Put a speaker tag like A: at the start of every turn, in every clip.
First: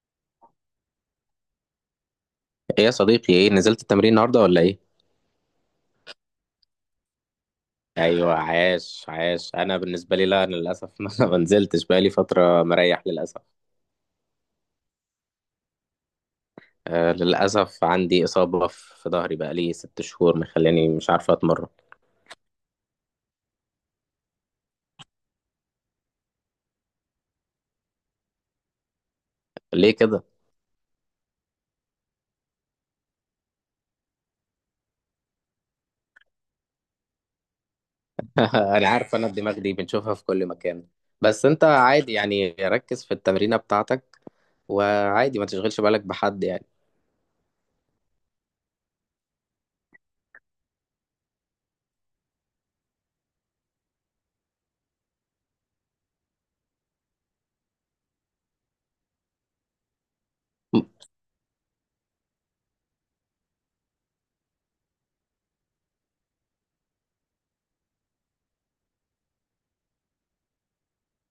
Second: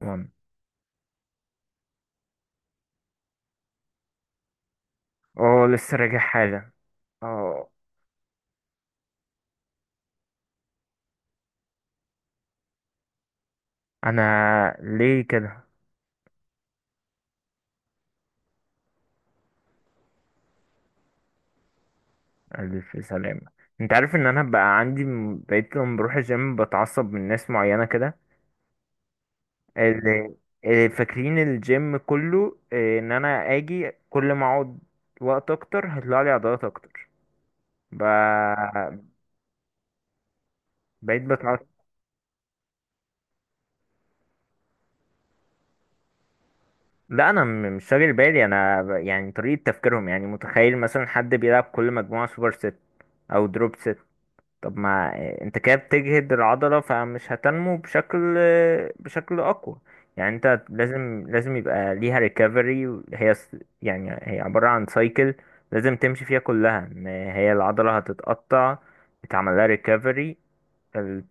A: وان
B: ايه يا صديقي، ايه نزلت التمرين النهارده ولا ايه؟
A: اه لسه راجع حالا. اه
B: ايوه، عاش عاش. انا بالنسبه لي لا، انا للاسف ما نزلتش بقالي فتره مريح للاسف.
A: انا ليه كده؟
B: آه للاسف، عندي اصابه في ظهري بقالي 6 شهور مخلاني مش عارفه اتمرن.
A: الف سلامة. انت عارف ان انا بقى عندي بقيت لما بروح الجيم بتعصب من ناس معينة كده،
B: ليه كده؟
A: اللي اللي فاكرين الجيم كله، ان انا اجي كل ما اقعد وقت اكتر هيطلع لي عضلات اكتر. ب...
B: انا عارف، انا الدماغ دي بنشوفها في كل مكان.
A: بقيت
B: بس انت
A: بتعصب.
B: عادي يعني، ركز في التمرينه بتاعتك، وعادي ما تشغلش بالك بحد يعني.
A: لا، انا مش شاغل بالي، انا يعني طريقة تفكيرهم، يعني متخيل مثلا حد بيلعب كل مجموعة سوبر ست او دروب ست. طب ما، آه، انت كده بتجهد العضلة فمش هتنمو بشكل بشكل أقوى. يعني انت لازم يبقى ليها ريكفري هي يعني هي عبارة عن سايكل، لازم تمشي فيها كلها، ان هي العضلة هتتقطع يتعمل لها ريكفري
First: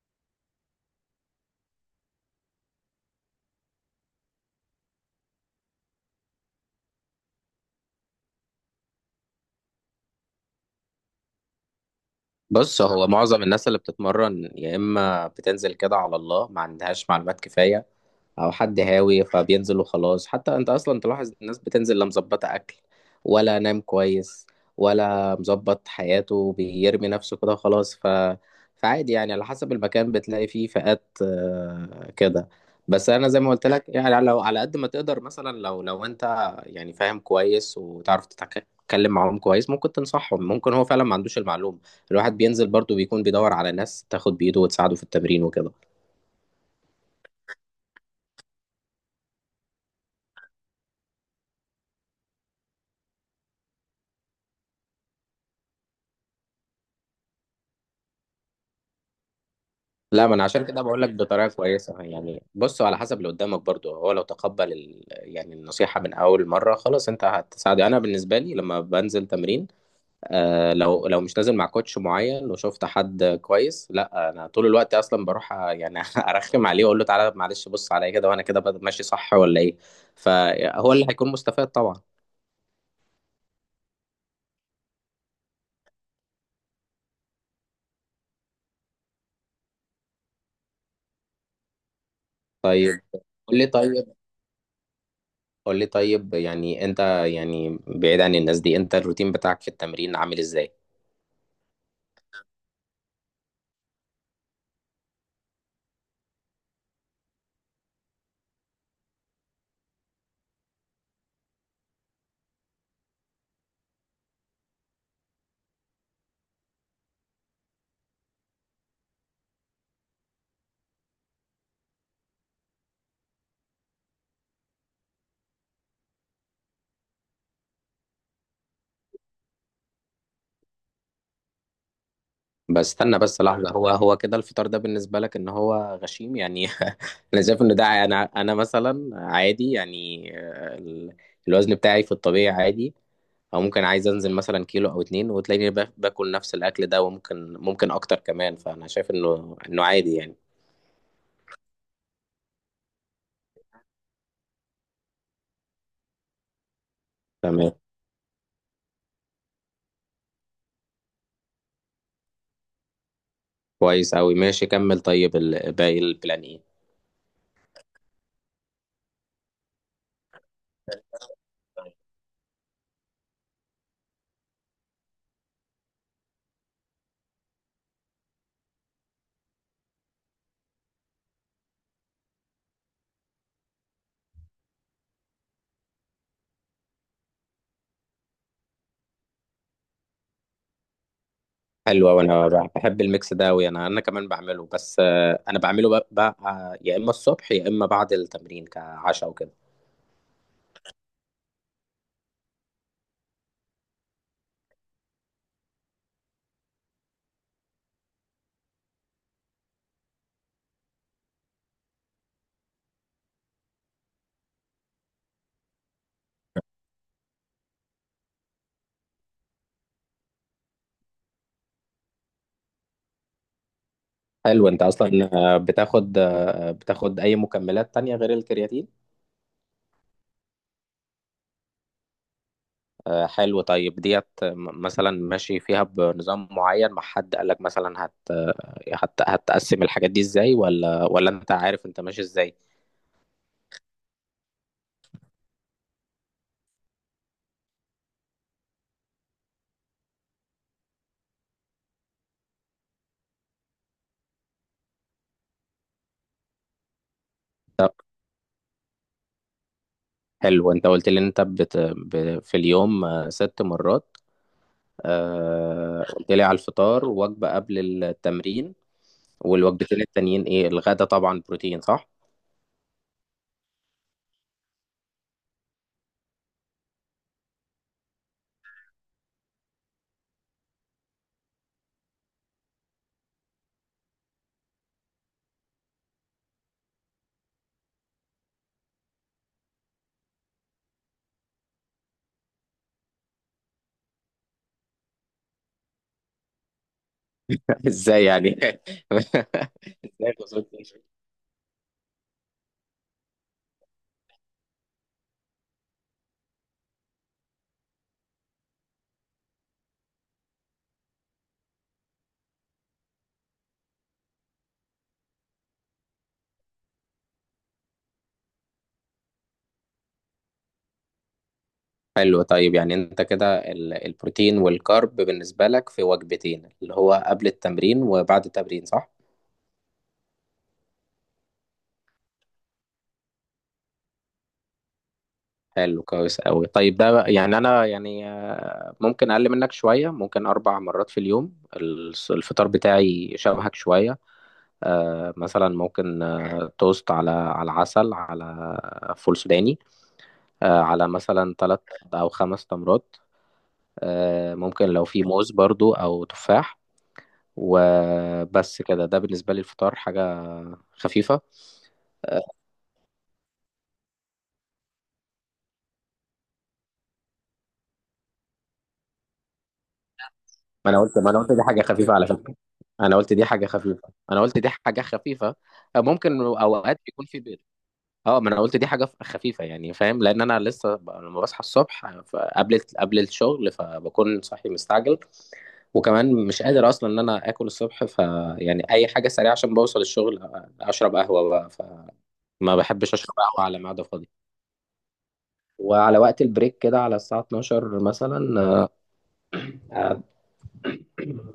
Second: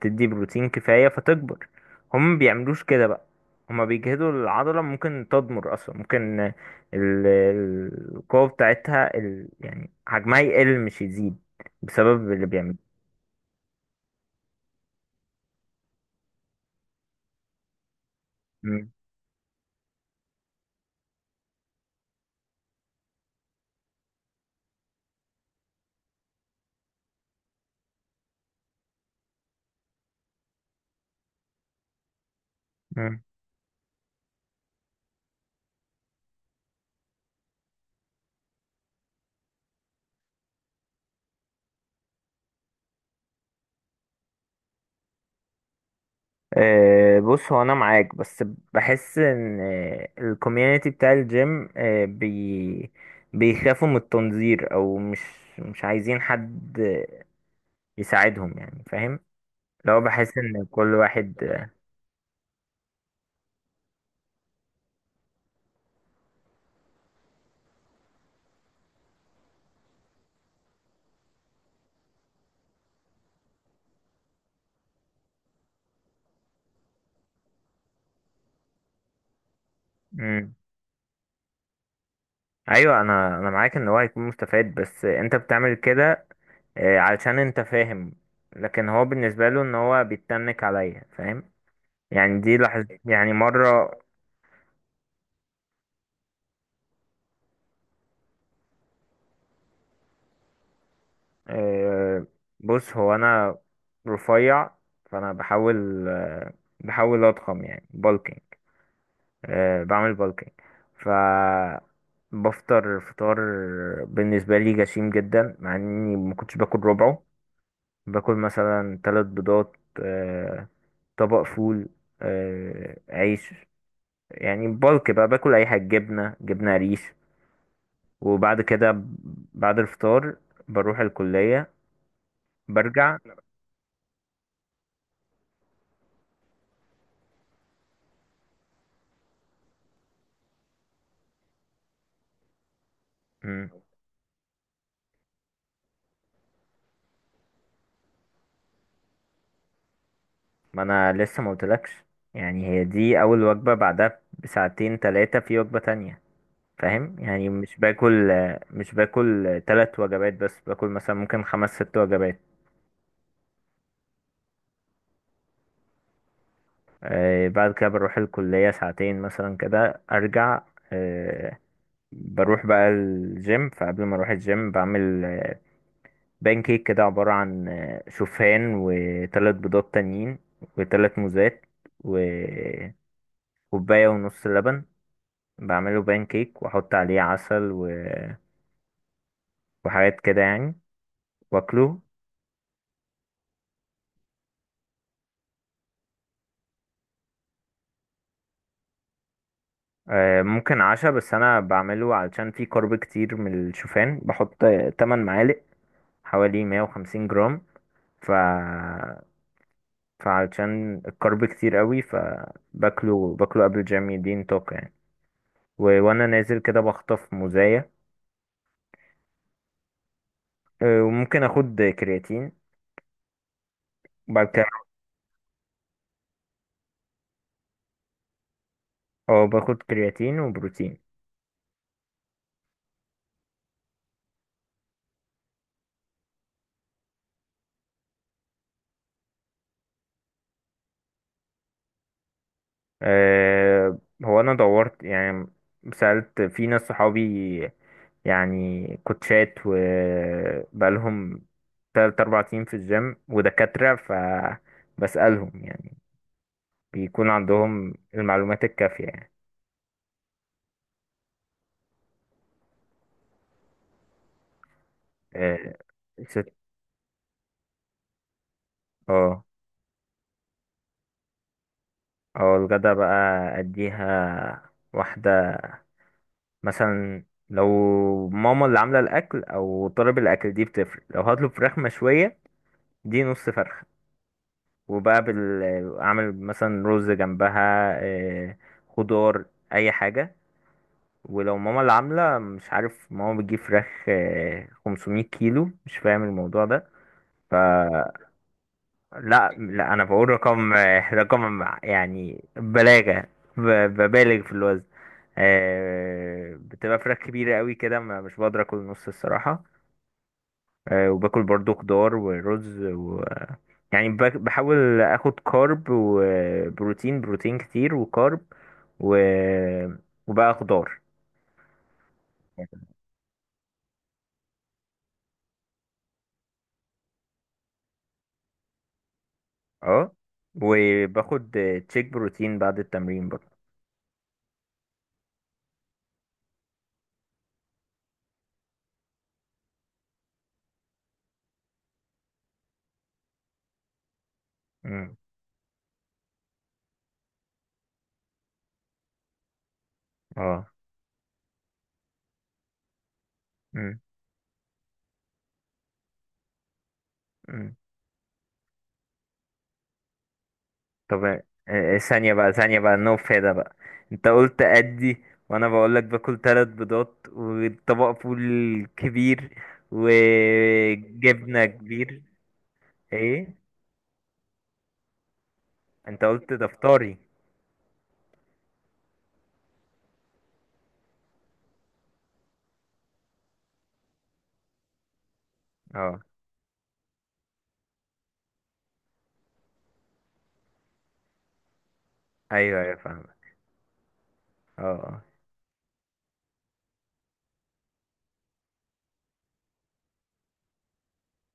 A: تدي بروتين كفاية فتكبر. هم ما بيعملوش كده بقى، هما بيجهدوا العضلة ممكن تضمر أصلا، ممكن القوة بتاعتها يعني حجمها يقل مش يزيد بسبب اللي بيعمله.
B: بص، هو معظم الناس اللي بتتمرن يا اما بتنزل كده على الله ما عندهاش معلومات كفايه، او حد هاوي فبينزل وخلاص. حتى انت اصلا تلاحظ الناس بتنزل لا مظبطه اكل ولا نام كويس ولا مظبط حياته، بيرمي نفسه كده خلاص، ف فعادي يعني، على حسب المكان بتلاقي فيه فئات كده. بس
A: مم.
B: انا زي ما قلت لك، يعني لو على قد ما تقدر، مثلا لو انت يعني فاهم كويس وتعرف تتكلم معاهم كويس، ممكن تنصحهم، ممكن هو فعلا ما عندوش المعلومة. الواحد بينزل برضه بيكون بيدور على ناس تاخد بإيده وتساعده في التمرين وكده.
A: آه، بص هو انا معاك، بس بحس ان الكوميونتي بتاع الجيم آه، بي بيخافوا من التنظير، او مش عايزين حد يساعدهم، يعني فاهم، لو
B: لا، ما
A: بحس
B: انا
A: ان
B: عشان كده
A: كل
B: بقول لك،
A: واحد.
B: بطريقه كويسه يعني، بصوا على حسب اللي قدامك برضو، هو لو تقبل يعني النصيحه من اول مره خلاص، انت هتساعده. انا بالنسبه لي لما بنزل تمرين، آه لو مش نازل مع كوتش معين وشفت حد كويس، لا انا طول الوقت اصلا بروح يعني ارخم عليه واقول له تعالى معلش بص عليا كده، وانا كده ماشي صح ولا ايه.
A: مم.
B: فهو اللي هيكون مستفاد طبعا.
A: ايوه، انا معاك ان هو هيكون مستفاد، بس انت بتعمل كده علشان انت فاهم. لكن هو بالنسبه له ان هو بيتنك عليا، فاهم؟ يعني دي لحظة
B: طيب
A: يعني
B: قول لي
A: مرة.
B: طيب قول لي طيب يعني انت، يعني بعيد عن الناس دي، انت الروتين بتاعك في التمرين عامل ازاي؟
A: آه، بص هو انا رفيع، فانا بحاول بحاول اضخم، يعني بالكينج. أه، بعمل بالكينج. ف، بفطر فطار بالنسبه لي جسيم جدا، مع اني ما كنتش باكل ربعه. باكل مثلا ثلاث بيضات، آه، طبق فول، آه، عيش، يعني بالك بقى باكل اي حاجه، جبنه، جبنه قريش. وبعد كده، بعد الفطار بروح الكليه،
B: بس
A: برجع.
B: استنى بس لحظة، هو كده الفطار ده بالنسبة لك ان هو غشيم يعني؟ انا شايف ان ده انا مثلا عادي يعني الوزن بتاعي في الطبيعي عادي، او ممكن عايز انزل مثلا كيلو او اتنين، وتلاقيني باكل نفس الاكل ده، وممكن ممكن اكتر كمان، فانا شايف انه عادي يعني.
A: ما انا لسه ما قلتلكش، يعني هي دي اول وجبة، بعدها بساعتين ثلاثة في وجبة تانية، فاهم؟ يعني
B: تمام.
A: مش باكل، مش باكل ثلاث وجبات، بس باكل مثلا ممكن خمس ست وجبات.
B: كويس اوي، ماشي، كمل. طيب باقي البلان ايه؟
A: آه، بعد كده بروح الكلية ساعتين مثلا كده ارجع. آه، بروح بقى الجيم، فقبل ما اروح الجيم بعمل بانكيك كده، عبارة عن شوفان وثلاث بيضات تانيين وثلاث موزات وكوباية ونص لبن. بعمله بان كيك واحط عليه عسل وحاجات كده يعني، واكله.
B: حلوة، وانا بحب الميكس ده اوي، انا انا كمان بعمله، بس انا بعمله بقى يا اما الصبح يا اما بعد التمرين كعشاء وكده.
A: آه، ممكن عشا، بس انا بعمله علشان فيه كارب كتير. من الشوفان بحط 8 معالق، حوالي 150 جرام. ف فعلشان الكارب كتير قوي فباكله، باكله قبل الجيم، يديني طاقة يعني. وانا نازل كده بخطف موزاية. آه، وممكن اخد كرياتين. وبعد كده،
B: حلو. انت اصلا بتاخد اي مكملات تانية غير الكرياتين؟
A: اه باخد كرياتين وبروتين.
B: حلو. طيب ديت مثلا ماشي فيها بنظام معين مع حد قالك مثلا هت هت هتقسم الحاجات دي ازاي، ولا انت عارف انت ماشي ازاي؟
A: آه، هو انا دورت يعني، سألت في ناس صحابي، يعني كوتشات وبقالهم 3 أو 4 سنين في الجيم ودكاترة، فبسألهم يعني بيكون
B: طب
A: عندهم المعلومات الكافية يعني.
B: حلو. انت قلت لي ان انت في اليوم ست مرات،
A: آه،
B: قلت لي
A: ست.
B: على الفطار، وجبة قبل التمرين،
A: اه.
B: والوجبتين التانيين ايه؟ الغدا طبعا بروتين صح؟
A: اه الغدا بقى، أديها واحدة، مثلا لو ماما اللي عاملة الأكل أو طالب الأكل دي بتفرق. لو هطلب فراخ مشوية، دي نص فرخة، وبقى اعمل مثلا رز جنبها، آه، خضار، اي حاجه. ولو ماما اللي عامله، مش عارف، ماما بتجيب فراخ، آه، 500 كيلو، مش فاهم الموضوع ده. ف
B: ازاي يعني؟
A: لا لا، انا بقول
B: ازاي خسرت؟
A: رقم، آه، رقم يعني بلاغه. ب... ببالغ في الوزن. آه، بتبقى فراخ كبيره قوي كده، مش بقدر اكل نص الصراحه. آه، وباكل برضو خضار ورز و، يعني بحاول اخد كارب وبروتين، بروتين كتير وكارب و... وبقى خضار.
B: حلو. طيب يعني انت كده البروتين والكارب بالنسبة لك في وجبتين، اللي هو قبل التمرين وبعد التمرين، صح؟
A: اه، وباخد تشيك بروتين بعد التمرين برضه.
B: حلو كويس قوي. طيب ده بقى، يعني انا يعني ممكن اقل منك شوية، ممكن اربع مرات في اليوم. الفطار بتاعي شبهك شوية،
A: امم.
B: مثلا ممكن توست على عسل، على فول سوداني،
A: اه.
B: على مثلا ثلاث او خمس تمرات،
A: امم.
B: ممكن لو في موز برضو او تفاح،
A: امم.
B: وبس كده. ده بالنسبة لي الفطار حاجة
A: طب، آه،
B: خفيفة.
A: ثانية بقى، ثانية بقى، no فايدة بقى. انت قلت ادي، وانا بقولك باكل ثلاث بيضات وطبق فول كبير
B: ما انا قلت دي
A: وجبنة
B: حاجه خفيفه
A: كبير.
B: على فكره، انا قلت دي
A: ايه،
B: حاجه خفيفه، انا قلت دي حاجه خفيفه،
A: انت
B: ممكن
A: قلت ده
B: اوقات
A: فطاري.
B: يكون في بيض. اه، ما انا قلت دي حاجه خفيفه يعني، فاهم، لان انا لسه لما بصحى الصبح قبل الشغل فبكون صاحي مستعجل،
A: اه.
B: وكمان مش قادر اصلا ان انا اكل الصبح ف يعني اي حاجه سريعه عشان بوصل الشغل، اشرب قهوه بقى، فما
A: ايوه ايوه
B: بحبش
A: فاهم.
B: اشرب قهوه على معده فاضيه.
A: اه.
B: وعلى وقت البريك كده على الساعة 12 مثلا، آه،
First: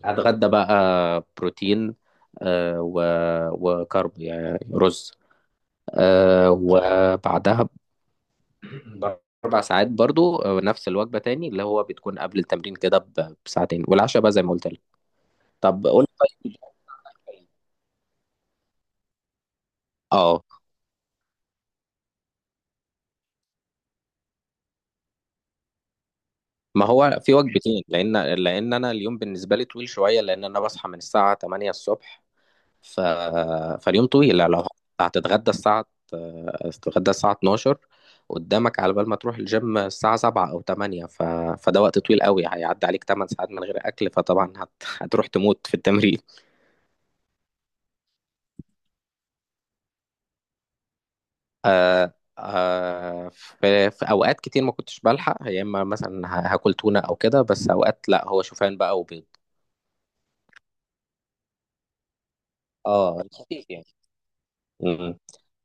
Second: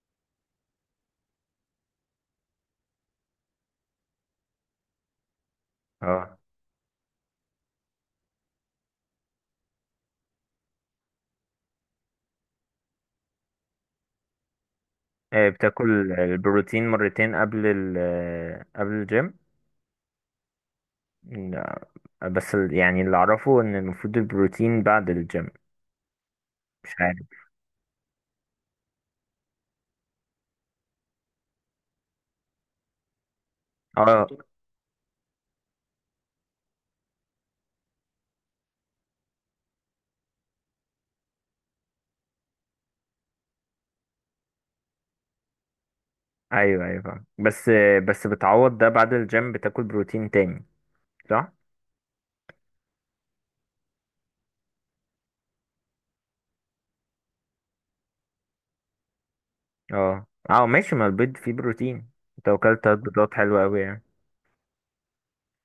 B: هتغدى بقى بروتين، آه، و- وكارب يعني رز،
A: اه. اه.
B: وبعدها بأربع ساعات برضو نفس الوجبة تاني، اللي هو بتكون قبل التمرين كده بساعتين، والعشاء بقى زي ما قلت لك.
A: آه،
B: طب قول
A: بتاكل
B: طيب.
A: البروتين مرتين قبل قبل الجيم؟
B: اه،
A: لا، بس يعني اللي اعرفه ان المفروض البروتين بعد الجيم.
B: ما
A: مش
B: هو
A: عارف.
B: في وجبتين لأن أنا اليوم بالنسبة لي طويل شوية، لأن أنا بصحى من الساعة 8 الصبح ف... فاليوم
A: اه.
B: طويل يعني، لو هتتغدى الساعة هتتغدى الساعة 12 قدامك، على بال ما تروح الجيم الساعة 7 أو 8 ف... فده وقت طويل قوي، هيعدي عليك 8 ساعات من غير أكل، فطبعا هتروح تموت في التمرين.
A: ايوه ايوه فاهم، بس، بس بتعوض ده بعد الجيم، بتاكل بروتين تاني، صح؟
B: آه... آه... في أوقات كتير ما كنتش بلحق، يا إما مثلا هاكل تونة أو كده، بس أوقات لأ، هو شوفان بقى وبيض.
A: اه. اه ماشي، ما البيض فيه بروتين، انت اكلت ثلاث
B: اه،
A: بيضات حلوه
B: الخفيف
A: قوي
B: يعني.
A: يعني.
B: مم.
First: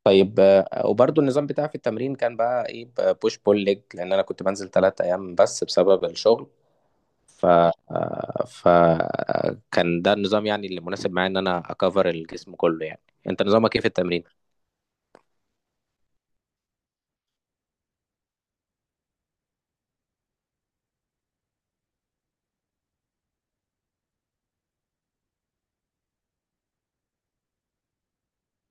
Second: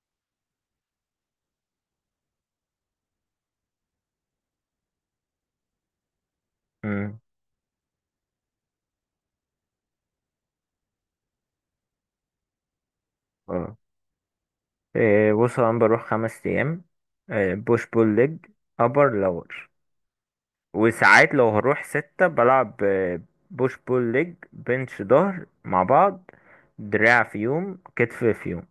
B: طيب، وبرضو النظام بتاعي في التمرين كان بقى ايه؟ بوش بول ليج، لان انا كنت بنزل 3 ايام بس بسبب الشغل،
A: امم.
B: ف آه، ف آه، كان ده النظام يعني اللي مناسب معايا، ان انا اكفر الجسم كله يعني. انت نظامك
A: اه.
B: ايه في التمرين؟
A: إيه، بص انا بروح 5 ايام. إيه، بوش بول ليج، ابر لور. وساعات لو هروح ستة بلعب، آه، بوش بول ليج، بنش ظهر مع بعض، دراع في يوم، كتف في يوم.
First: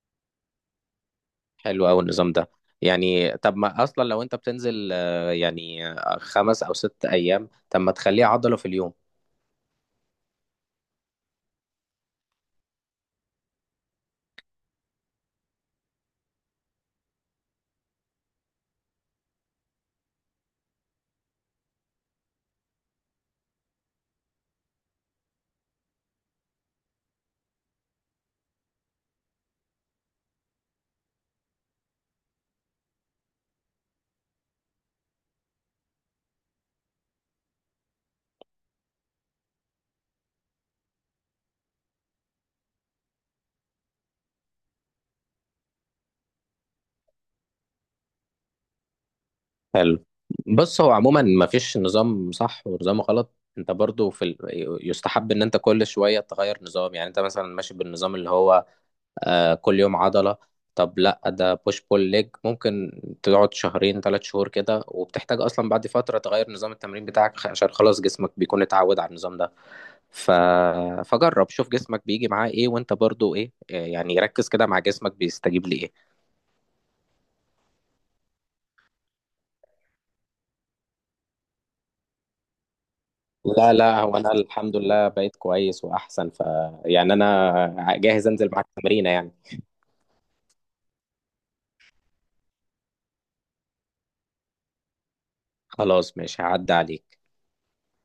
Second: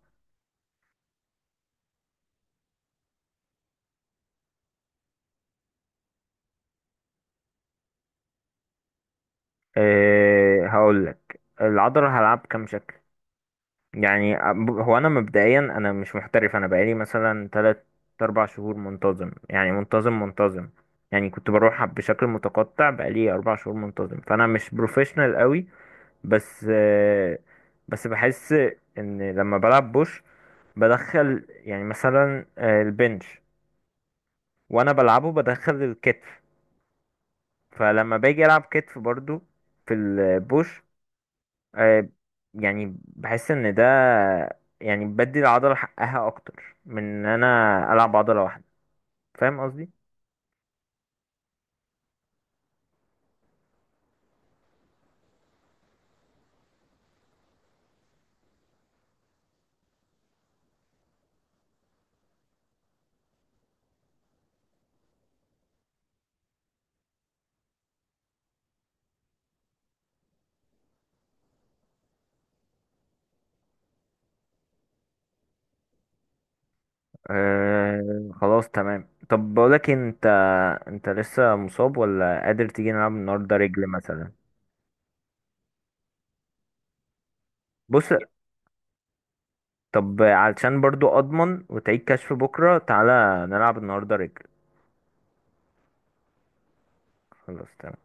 B: حلو قوي النظام ده. يعني طب ما اصلا لو انت بتنزل خمس او ست ايام، طب ما تخليه عضلة في اليوم.
A: أه، هقولك العضلة هلعب كام شكل. يعني هو أنا مبدئيا أنا مش محترف، أنا بقالي مثلا 3 أو 4 شهور منتظم، يعني منتظم منتظم. يعني كنت بروح بشكل متقطع، بقالي 4 شهور منتظم، فأنا مش بروفيشنال قوي. بس أه، بس بحس إن لما بلعب بوش بدخل، يعني مثلا آه، البنش، وانا بلعبه بدخل الكتف، فلما باجي العب كتف برضو في البوش. آه، يعني بحس ان ده يعني بدي العضلة حقها اكتر من ان انا العب عضلة واحدة، فاهم قصدي؟
B: حلو. بص هو عموما ما فيش نظام صح ونظام غلط، انت برضو في يستحب ان انت كل شوية تغير نظام. يعني انت مثلا ماشي بالنظام اللي هو آه كل يوم عضلة، طب لا، ده بوش بول ليج ممكن تقعد شهرين 3 شهور كده، وبتحتاج اصلا بعد فترة تغير نظام التمرين بتاعك، عشان خلاص جسمك بيكون اتعود على النظام ده ف... فجرب شوف جسمك بيجي معاه ايه، وانت برضو ايه، يعني ركز كده مع جسمك بيستجيب لايه.
A: آه، خلاص تمام. طب بقولك إيه، انت لسه مصاب ولا قادر تيجي نلعب النهارده
B: لا
A: رجل
B: لا، هو
A: مثلا؟
B: انا الحمد لله بقيت كويس واحسن، ف يعني انا
A: بص،
B: جاهز انزل معاك تمرينه يعني.
A: طب علشان برضو اضمن وتعيد كشف بكره، تعالى نلعب النهارده رجل.
B: خلاص ماشي، هعدي عليك.
A: خلاص تمام.